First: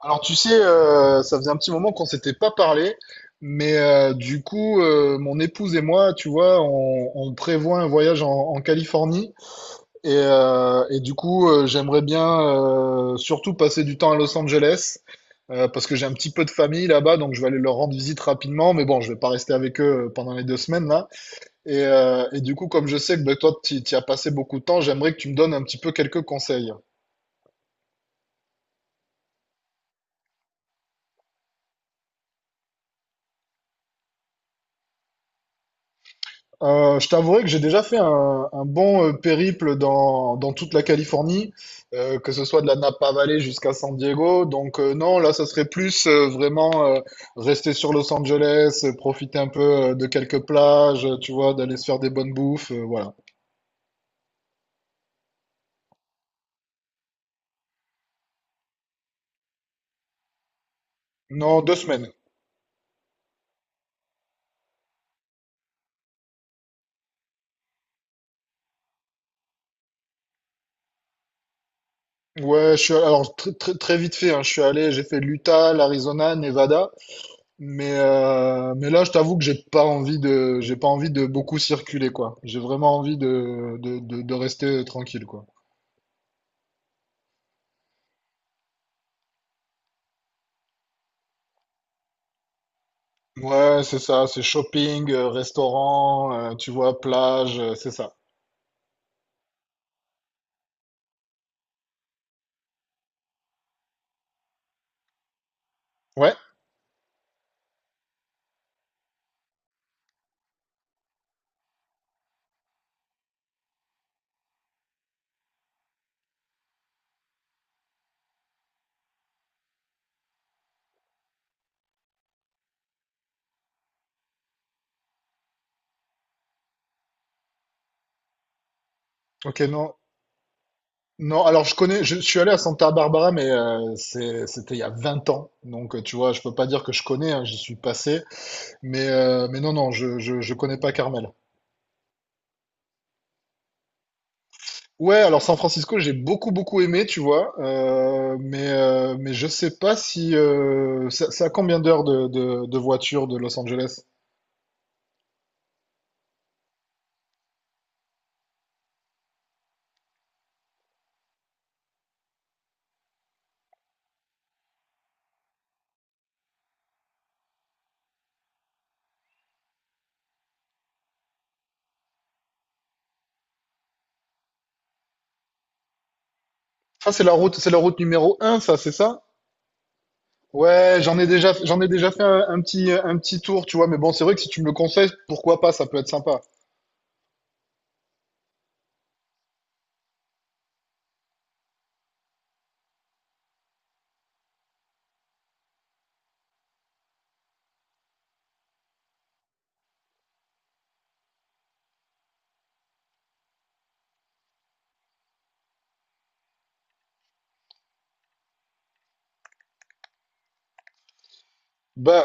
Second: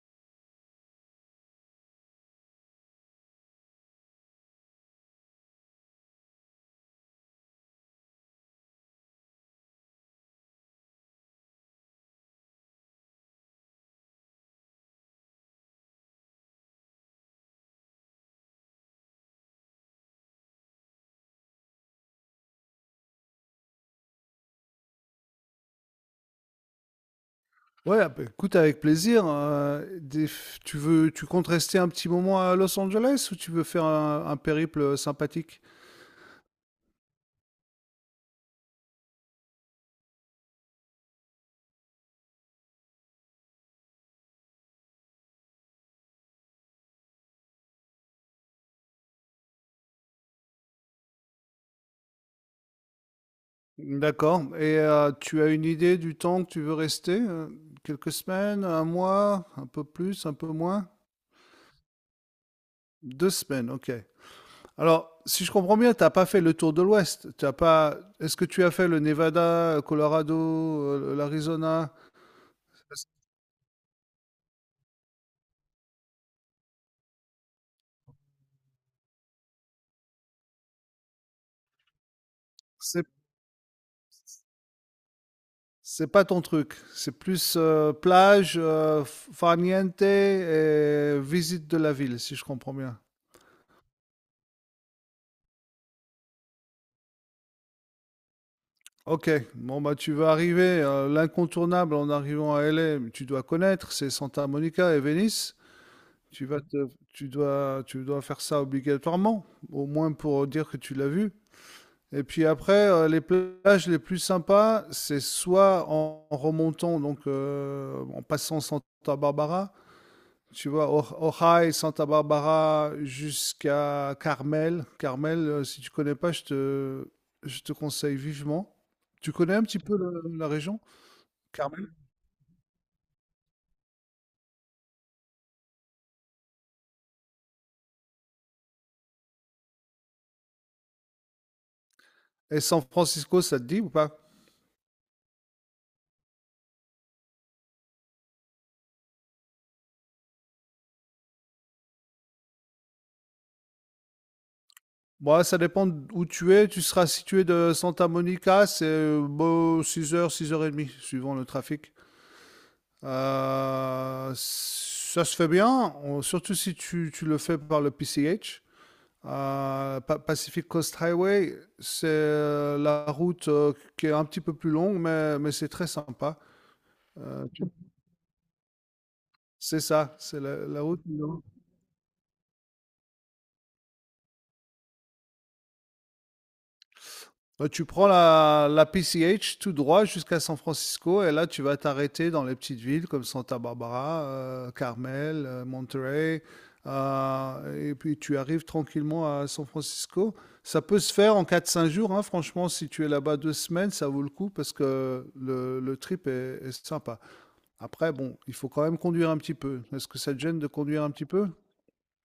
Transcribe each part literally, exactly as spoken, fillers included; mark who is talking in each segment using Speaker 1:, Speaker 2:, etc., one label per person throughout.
Speaker 1: Alors tu sais, euh, ça faisait un petit moment qu'on s'était pas parlé, mais euh, du coup, euh, mon épouse et moi, tu vois, on, on prévoit un voyage en, en Californie et, euh, et du coup, euh, j'aimerais bien euh, surtout passer du temps à Los Angeles euh, parce que j'ai un petit peu de famille là-bas, donc je vais aller leur rendre visite rapidement, mais bon, je vais pas rester avec eux euh, pendant les deux semaines là. Et, euh, et du coup, comme je sais que ben, toi, tu y as passé beaucoup de temps, j'aimerais que tu me donnes un petit peu quelques conseils.
Speaker 2: Ouais, ah bah, écoute, avec plaisir. euh, des- tu veux, tu comptes rester un petit moment à Los Angeles ou tu veux faire un, un périple sympathique?
Speaker 1: Euh, je t'avouerai que j'ai déjà fait un, un bon euh, périple dans, dans toute la Californie, euh, que ce soit de la Napa Valley jusqu'à San Diego. Donc euh, non, là, ça serait plus euh, vraiment euh, rester sur Los Angeles, euh, profiter un peu euh, de quelques plages, euh, tu vois, d'aller se faire des bonnes bouffes, euh, voilà.
Speaker 2: D'accord. Et euh, tu as une idée du temps que tu veux rester? euh, Quelques semaines, un mois, un peu plus, un peu moins?
Speaker 1: Non, deux semaines.
Speaker 2: Deux semaines, ok. Alors, si je comprends bien, t'as pas fait le tour de l'Ouest. T'as pas. Est-ce que tu as fait le Nevada, le Colorado, euh, l'Arizona?
Speaker 1: Ouais, je suis alors très, très, très vite fait, hein, je suis allé, j'ai fait l'Utah, l'Arizona, Nevada. Mais, euh, mais là, je t'avoue que j'ai pas envie de, j'ai pas envie de beaucoup circuler, quoi. J'ai vraiment envie de, de, de, de rester tranquille, quoi.
Speaker 2: C'est pas ton truc. C'est plus euh, plage, euh, farniente et visite de la ville, si je comprends bien.
Speaker 1: Ouais, c'est ça, c'est shopping, euh, restaurant, euh, tu vois, plage, euh, c'est ça.
Speaker 2: Ok, bon bah tu vas arriver, euh, l'incontournable en arrivant à L A, tu dois connaître, c'est Santa Monica et Venice.
Speaker 1: Ouais,
Speaker 2: Tu vas te- tu dois, tu dois faire ça obligatoirement, au moins pour dire que tu l'as vu. Et puis après, euh, les plages les plus sympas, c'est soit en, en remontant, donc euh, en passant Santa Barbara, tu vois, Ojai, Santa Barbara jusqu'à Carmel. Carmel, euh, si tu connais pas, je te, je te conseille vivement. Tu connais
Speaker 1: ok,
Speaker 2: un petit
Speaker 1: non.
Speaker 2: peu le- la région,
Speaker 1: Non, alors je
Speaker 2: Carmel?
Speaker 1: connais, je, suis allé à Santa Barbara, mais euh, c'est- c'était il y a vingt ans. Donc, euh, tu vois, je peux pas dire que je connais, hein, j'y suis passé. Mais, euh, mais non, non, je, je, je connais pas Carmel.
Speaker 2: Et San Francisco, ça te dit ou pas?
Speaker 1: Ouais, alors San Francisco, j'ai beaucoup beaucoup aimé, tu vois, euh, mais euh, mais je sais pas si euh, ça- c'est à combien d'heures de, de, de voiture de Los Angeles?
Speaker 2: Bon, ça dépend où tu es. Tu seras situé de Santa Monica, c'est euh, bon, six heures, six heures trente, suivant le trafic. Euh, ça se fait bien, on- surtout si tu, tu le fais par le P C H. Euh, Pa- Pacific Coast Highway, c'est euh, la route euh, qui est un petit peu plus longue, mais, mais c'est très sympa.
Speaker 1: Ça c'est la
Speaker 2: Euh,
Speaker 1: route,
Speaker 2: tu-
Speaker 1: c'est la route numéro un, ça, c'est ça?
Speaker 2: c'est ça, c'est la, la
Speaker 1: Ouais,
Speaker 2: route plus
Speaker 1: j'en ai
Speaker 2: longue.
Speaker 1: déjà j'en ai déjà fait un, un petit un petit tour, tu vois, mais bon, c'est vrai que si tu me le conseilles, pourquoi pas, ça peut être sympa.
Speaker 2: Euh, tu prends la, la P C H tout droit jusqu'à San Francisco et là tu vas t'arrêter dans les petites villes comme Santa Barbara, euh, Carmel, euh, Monterey, euh, et puis tu arrives tranquillement à San Francisco. Ça peut se faire en quatre cinq jours, hein, franchement, si tu es là-bas deux semaines, ça vaut le coup parce que le, le trip est est sympa. Après, bon, il faut quand même conduire un petit peu. Est-ce que ça te gêne de conduire un petit peu?
Speaker 1: Bah,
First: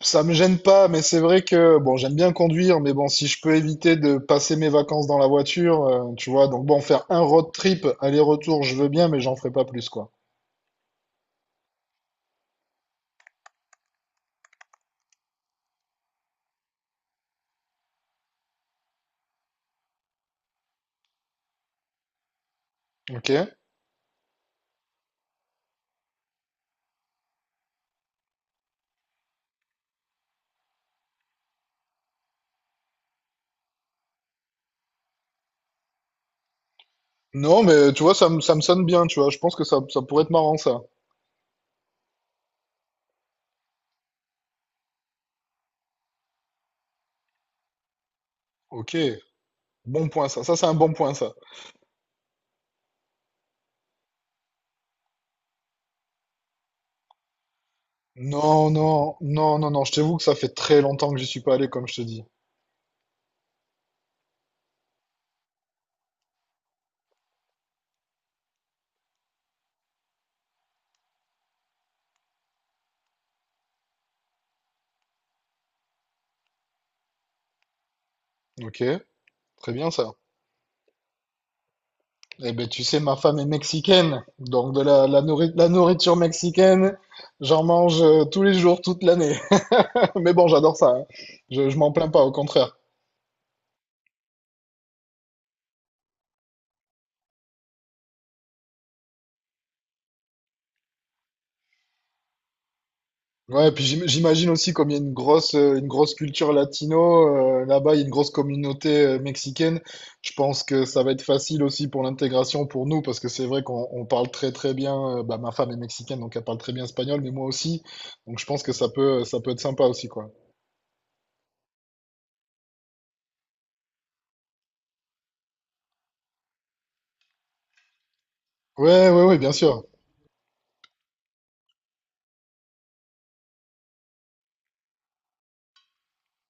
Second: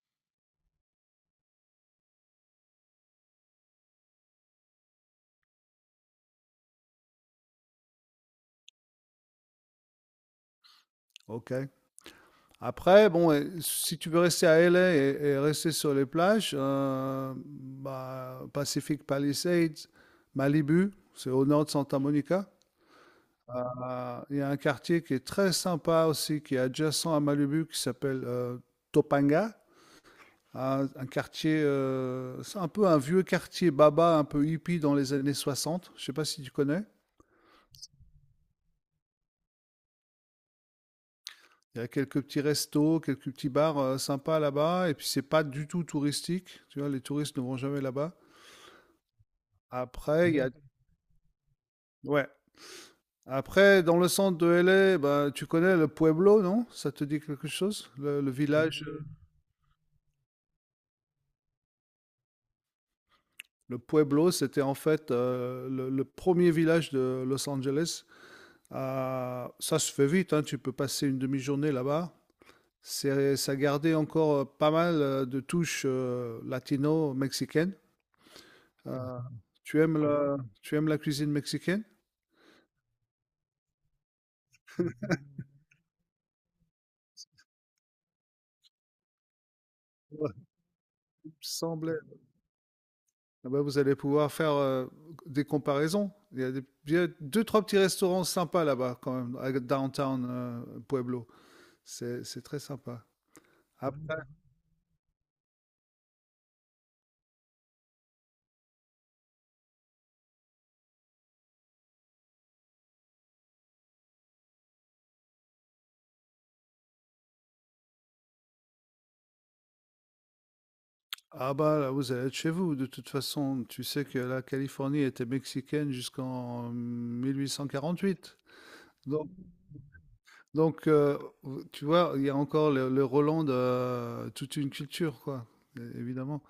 Speaker 1: ça me gêne pas, mais c'est vrai que bon, j'aime bien conduire, mais bon, si je peux éviter de passer mes vacances dans la voiture, euh, tu vois, donc bon, faire un road trip aller-retour, je veux bien, mais j'en ferai pas plus, quoi.
Speaker 2: Ok. Après, bon, et si tu veux rester à L A et, et rester sur les plages, euh, bah, Pacific Palisades, Malibu, c'est au nord de Santa Monica.
Speaker 1: Ok?
Speaker 2: Euh, Il y a un quartier qui est très sympa aussi, qui est adjacent à Malibu, qui s'appelle euh, Topanga. Un, un quartier, euh, c'est un peu un vieux quartier baba, un peu hippie dans les années soixante. Je sais pas si tu connais.
Speaker 1: Non, mais tu vois, ça me, ça me sonne bien, tu vois. Je pense que ça, ça pourrait être marrant, ça.
Speaker 2: Il y a quelques petits restos, quelques petits bars euh, sympas là-bas. Et puis, c'est pas du tout touristique. Tu vois, les touristes ne vont jamais là-bas.
Speaker 1: Ok, bon point,
Speaker 2: Après, il y
Speaker 1: ça.
Speaker 2: a.
Speaker 1: Ça, c'est un bon point, ça.
Speaker 2: Ouais. Après, dans le centre de L A, bah, tu connais le Pueblo, non? Ça te dit quelque chose? Le, le
Speaker 1: Non,
Speaker 2: village, euh,
Speaker 1: non, non, non, non. Je t'avoue que ça fait très longtemps que j'y suis pas allé, comme je te dis.
Speaker 2: le Pueblo, c'était en fait euh, le, le premier village de Los Angeles. Euh, ça se fait vite, hein, tu peux passer une demi-journée là-bas. C'est, ça gardait encore euh, pas mal euh, de touches euh, latino-mexicaines.
Speaker 1: Ok,
Speaker 2: Euh,
Speaker 1: très
Speaker 2: tu
Speaker 1: bien,
Speaker 2: aimes
Speaker 1: ça.
Speaker 2: la, tu aimes la cuisine mexicaine?
Speaker 1: Eh ben, tu sais, ma femme est mexicaine. Donc, de la, la, nourri- la nourriture mexicaine, j'en mange euh, tous les jours, toute l'année.
Speaker 2: Ouais,
Speaker 1: Mais bon, j'adore ça, hein.
Speaker 2: il me
Speaker 1: Je, je m'en
Speaker 2: semblait.
Speaker 1: plains pas, au contraire.
Speaker 2: Ah bah, vous allez pouvoir faire euh, des comparaisons. Il y a des- il y a deux, trois petits restaurants sympas là-bas, quand même, à downtown euh, Pueblo. C'est, c'est très sympa.
Speaker 1: Ouais, puis j'im-
Speaker 2: Après,
Speaker 1: j'imagine aussi comme il y a une grosse, euh, une grosse culture latino, euh, là-bas il y a une grosse communauté euh, mexicaine. Je pense que ça va être facile aussi pour l'intégration pour nous parce que c'est vrai qu'on on parle très très bien. Euh, bah, ma femme est mexicaine donc elle parle très bien espagnol, mais moi aussi. Donc je pense que ça peut, ça peut être sympa aussi quoi.
Speaker 2: ah bah là, vous allez être chez vous. De toute façon, tu sais que la Californie était mexicaine jusqu'en mille huit cent quarante-huit.
Speaker 1: Ouais, ouais,
Speaker 2: Donc,
Speaker 1: ouais, bien sûr.
Speaker 2: donc euh, tu vois, il y a encore le, le Roland de euh, toute une culture, quoi, é- évidemment.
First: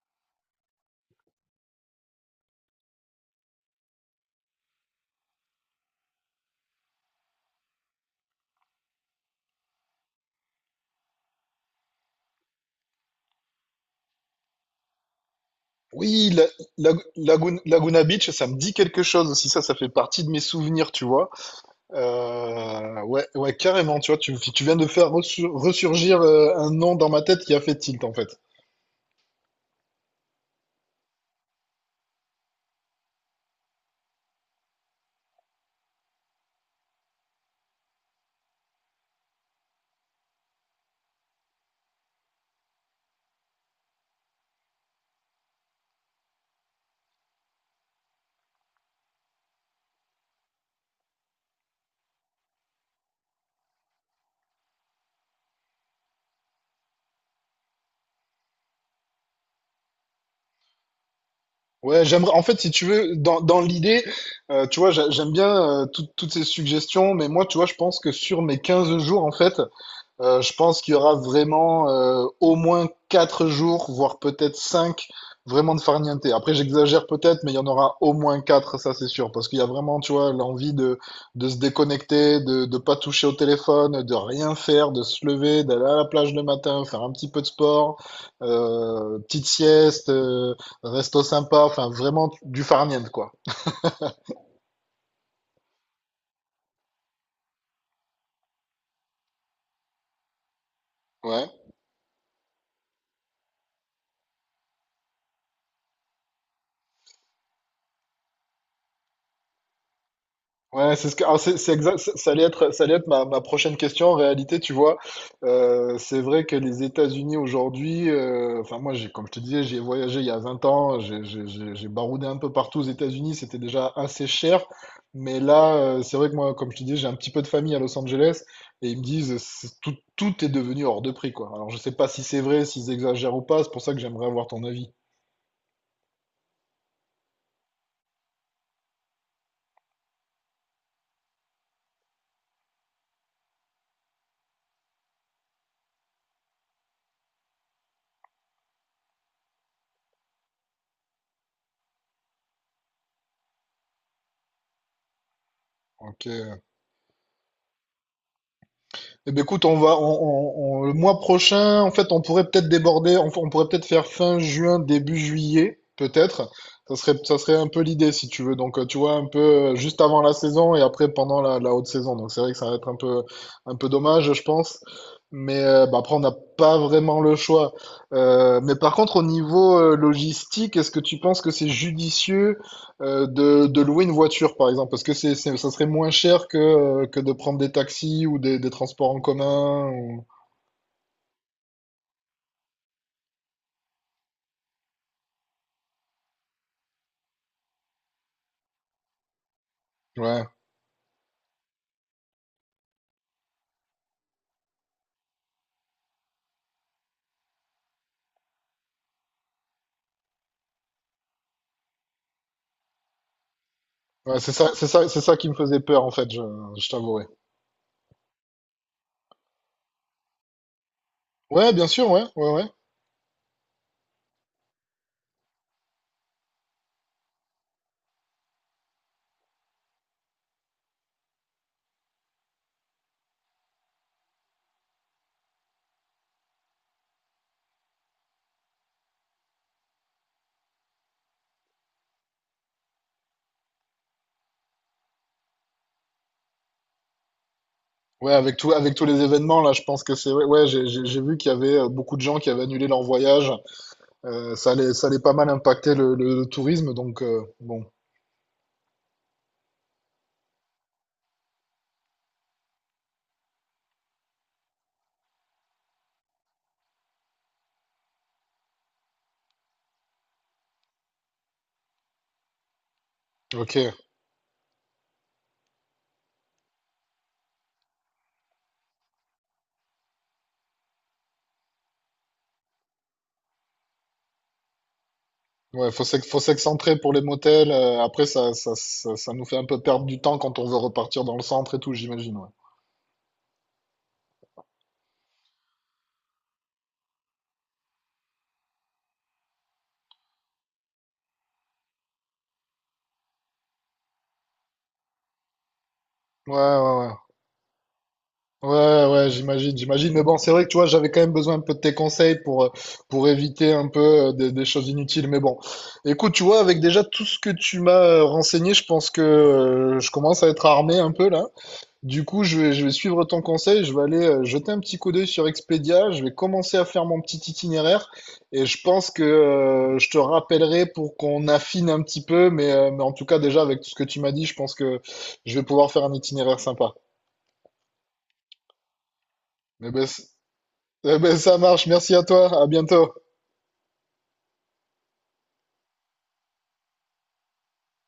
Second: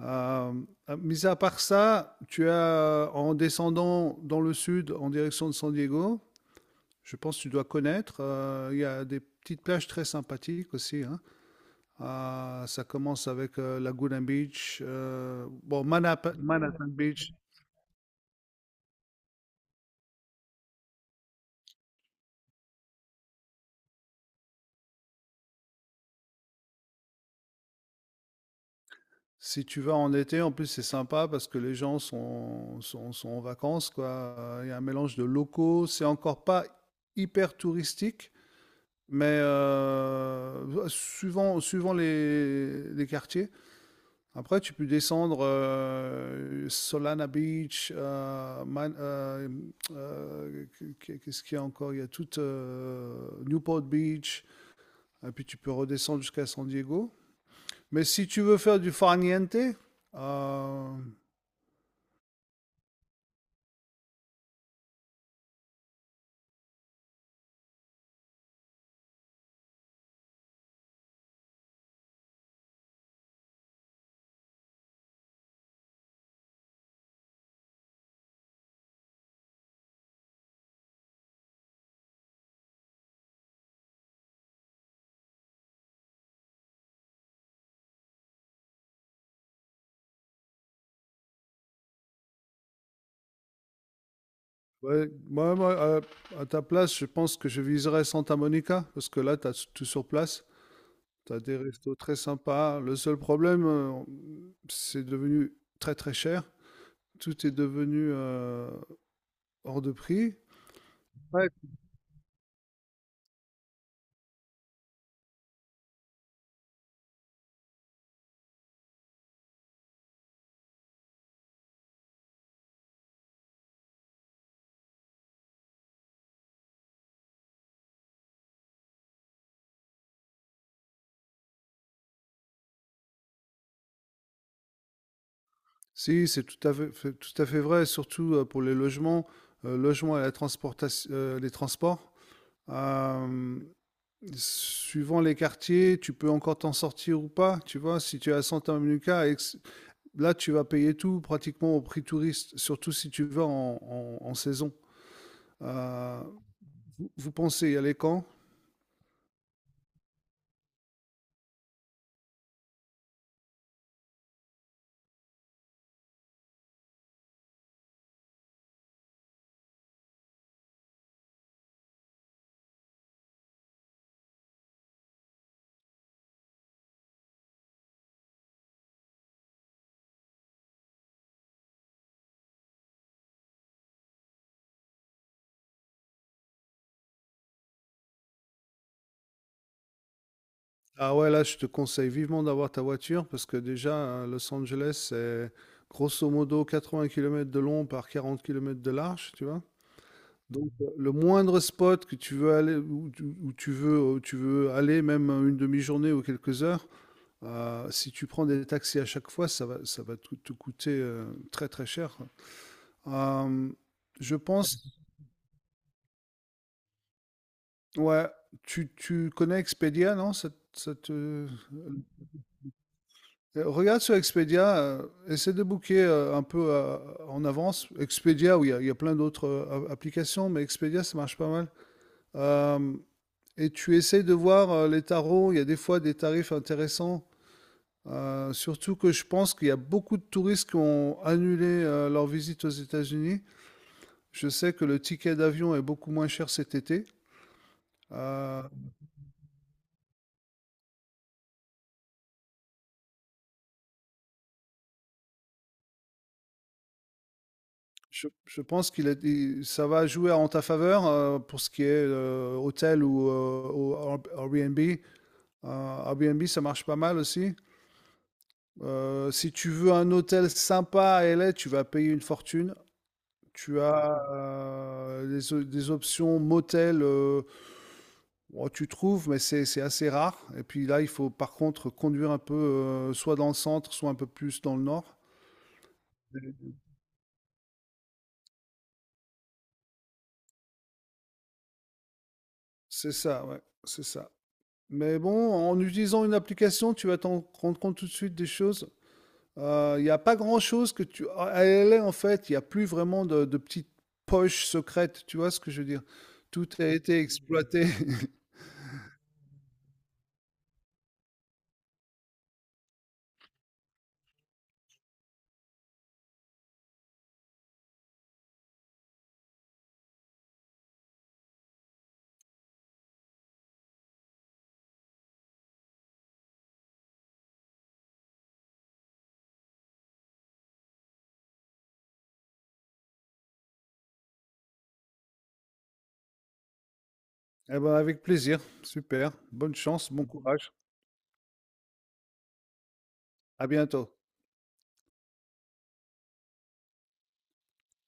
Speaker 2: Euh, mis à part ça, tu as, euh, en descendant dans le sud, en direction de San Diego, je pense que tu dois connaître, euh, il y a des petites plages très sympathiques aussi, hein. Euh, ça commence avec euh, Laguna Beach, euh, bon,
Speaker 1: Oui,
Speaker 2: Manhap-
Speaker 1: la,
Speaker 2: Manhattan,
Speaker 1: la-
Speaker 2: Beach.
Speaker 1: Lagun- Laguna Beach, ça me dit quelque chose aussi. Ça, ça fait partie de mes souvenirs, tu vois. Euh, ouais, ouais, carrément, tu vois, tu, tu viens de faire ressur- ressurgir euh, un nom dans ma tête qui a fait tilt, en fait.
Speaker 2: Si tu vas en été, en plus, c'est sympa parce que les gens sont, sont, sont en vacances, quoi. Euh, Il y a un mélange de locaux, c'est encore pas hyper touristique, Mais heu, suivant suivant les les quartiers. Après, tu peux descendre, heu, Solana Beach, heu, Man heu, heu, qu'est-ce qu'il y a encore? Il y a toute, heu, Newport Beach et puis tu peux redescendre jusqu'à San Diego. Mais si tu veux faire du farniente, heu,
Speaker 1: Ouais, j'aimerais, en fait, si tu veux, dans, dans l'idée, euh, tu vois, j'a- j'aime bien euh, tout- toutes ces suggestions, mais moi, tu vois, je pense que sur mes quinze jours, en fait, Euh, je pense qu'il y aura vraiment euh, au moins quatre jours, voire peut-être cinq, vraiment de farniente. Après, j'exagère peut-être, mais il y en aura au moins quatre, ça c'est sûr, parce qu'il y a vraiment, tu vois, l'envie de, de se déconnecter, de ne pas toucher au téléphone, de rien faire, de se lever, d'aller à la plage le matin, faire un petit peu de sport, euh, petite sieste, euh, resto sympa, enfin vraiment du farniente, quoi.
Speaker 2: ouais, moi moi, heu, à ta place, je pense que je viserais Santa Monica parce que là, tu as tout sur place. T'as
Speaker 1: Ouais.
Speaker 2: des restos très sympas. Le seul problème, euh, c'est devenu très très cher. Tout est devenu euh, hors de prix.
Speaker 1: Ouais, c'est ce que, alors
Speaker 2: Ouais.
Speaker 1: c'est, c'est exact, ça ça allait être, ça allait être ma, ma prochaine question. En réalité, tu vois, euh, c'est vrai que les États-Unis aujourd'hui, euh, enfin moi, j'ai, comme je te disais, j'y ai voyagé il y a vingt ans, j'ai j'ai- j'ai- j'ai baroudé un peu partout aux États-Unis, c'était déjà assez cher. Mais là, euh, c'est vrai que moi, comme je te disais, j'ai un petit peu de famille à Los Angeles et ils me disent, c'est- tout, tout est devenu hors de prix, quoi. Alors je sais pas si c'est vrai, s'ils exagèrent ou pas, c'est pour ça que j'aimerais avoir ton avis.
Speaker 2: Si, c'est tout à fait, fait- tout à fait vrai, surtout euh, pour les logements, euh, logements et la transportation, euh, les transports. Euh, suivant les quartiers, tu peux encore t'en sortir ou pas. Tu vois, si tu es à Santa Monica, et que c- là, tu vas payer tout pratiquement au prix touriste, surtout si tu vas en, en- en saison. Euh,
Speaker 1: Ok.
Speaker 2: vous, vous pensez y aller quand?
Speaker 1: Eh ben, écoute, on va, on, on- on- le mois prochain, en fait, on pourrait peut-être déborder, on, on pourrait peut-être faire fin juin, début juillet, peut-être. Ça serait, ça serait un peu l'idée, si tu veux. Donc, euh, tu vois, un peu euh, juste avant la saison et après pendant la, la haute saison. Donc, c'est vrai que ça va être un peu, un peu dommage, je pense. Mais euh, bah, après, on n'a pas vraiment le choix. Euh, mais par contre, au niveau euh, logistique, est-ce que tu penses que c'est judicieux euh, de, de louer une voiture, par exemple, parce que c'est, c'est- ça serait moins cher que, euh, que de prendre des taxis ou des, des transports en commun. Ou
Speaker 2: Ah ouais, là, je te conseille vivement d'avoir ta voiture parce que déjà, à Los Angeles, c'est grosso modo quatre-vingts kilomètres de long par quarante kilomètres de large, tu vois.
Speaker 1: ouais,
Speaker 2: Donc, euh, le moindre spot que tu veux aller, où tu, où tu veux, où tu veux aller, même euh, une demi-journée ou quelques heures, euh, si tu prends des taxis à chaque fois, ça va, ça va te, te coûter euh, très très cher. Euh, je
Speaker 1: ouais, c'est ça,
Speaker 2: pense,
Speaker 1: c'est ça, c'est ça qui me faisait peur, en fait, je, je t'avouerai.
Speaker 2: ouais, tu, tu connais Expedia, non? Ça, ça te.
Speaker 1: Ouais, bien sûr, ouais, ouais, ouais.
Speaker 2: Heu, regarde sur Expedia, heu, essaie de booker, heu, un peu, heu, en avance. Expedia ou il y a il y a plein d'autres, heu, a applications, mais Expedia, ça marche pas mal. Hem et tu essaies de voir, heu, les tarots, il y a des fois des tarifs intéressants, heu, surtout que je pense qu'il y a beaucoup de touristes qui ont annulé, heu, leur visite aux États-Unis. Je sais que le ticket d'avion est beaucoup moins cher cet été.
Speaker 1: Ouais, avec
Speaker 2: Heu,
Speaker 1: tout, avec tous les événements, là, je pense que c'est... Ouais, ouais, j'ai, j'ai j'ai vu qu'il y avait euh, beaucoup de gens qui avaient annulé leur voyage. Euh, ça allait, ça allait pas mal impacter le, le tourisme, donc euh, bon,
Speaker 2: je je pense qu'il est i ça va jouer en ta faveur, heu, pour ce qui est, heu, hôtel ou, heu, ou Air Airbnb. Euh, Airbnb, ça marche pas mal aussi. Euh, si tu veux un hôtel sympa à L A, tu vas payer une fortune.
Speaker 1: ok.
Speaker 2: Tu as euh, des, o- des options motel, euh, bon, tu trouves, mais c'est c'est assez rare. Et puis là, il faut par contre conduire un peu, euh, soit dans le centre, soit un peu plus dans le nord.
Speaker 1: Ouais, faut s'ex- faut s'excentrer pour les motels. Euh, après, ça, ça, ça, ça nous fait un peu perdre du temps quand on veut repartir dans le centre et tout, j'imagine. Ouais.
Speaker 2: C'est ça, ouais, c'est ça. Mais bon, en utilisant une application, tu vas t'en rendre compte tout de suite des choses. Euh, Il n'y a pas grand-chose que tu. À L A, en fait, il n'y a plus vraiment de, de petites poches secrètes, tu vois ce que je veux dire?
Speaker 1: Ouais,
Speaker 2: Tout a
Speaker 1: ouais, ouais.
Speaker 2: été exploité.
Speaker 1: Ouais, ouais, ouais, j'imagine, j'imagine. Mais bon, c'est vrai que tu vois, j'avais quand même besoin un peu de tes conseils pour, euh, pour éviter un peu euh, des, des choses inutiles. Mais bon, écoute, tu vois, avec déjà tout ce que tu m'as euh, renseigné, je pense que euh, je commence à être armé un peu là. Du coup, je vais, je vais suivre ton conseil, je vais aller euh, jeter un petit coup d'œil sur Expedia, je vais commencer à faire mon petit itinéraire et je pense que euh, je te rappellerai pour qu'on affine un petit peu. Mais, euh, mais en tout cas, déjà, avec tout ce que tu m'as dit, je pense que je vais pouvoir faire un itinéraire sympa.
Speaker 2: Eh ben, avec plaisir. Super. Bonne
Speaker 1: Mais ben,
Speaker 2: chance, bon courage.
Speaker 1: Eh ben, ça marche. Merci à toi. À bientôt.
Speaker 2: À bientôt.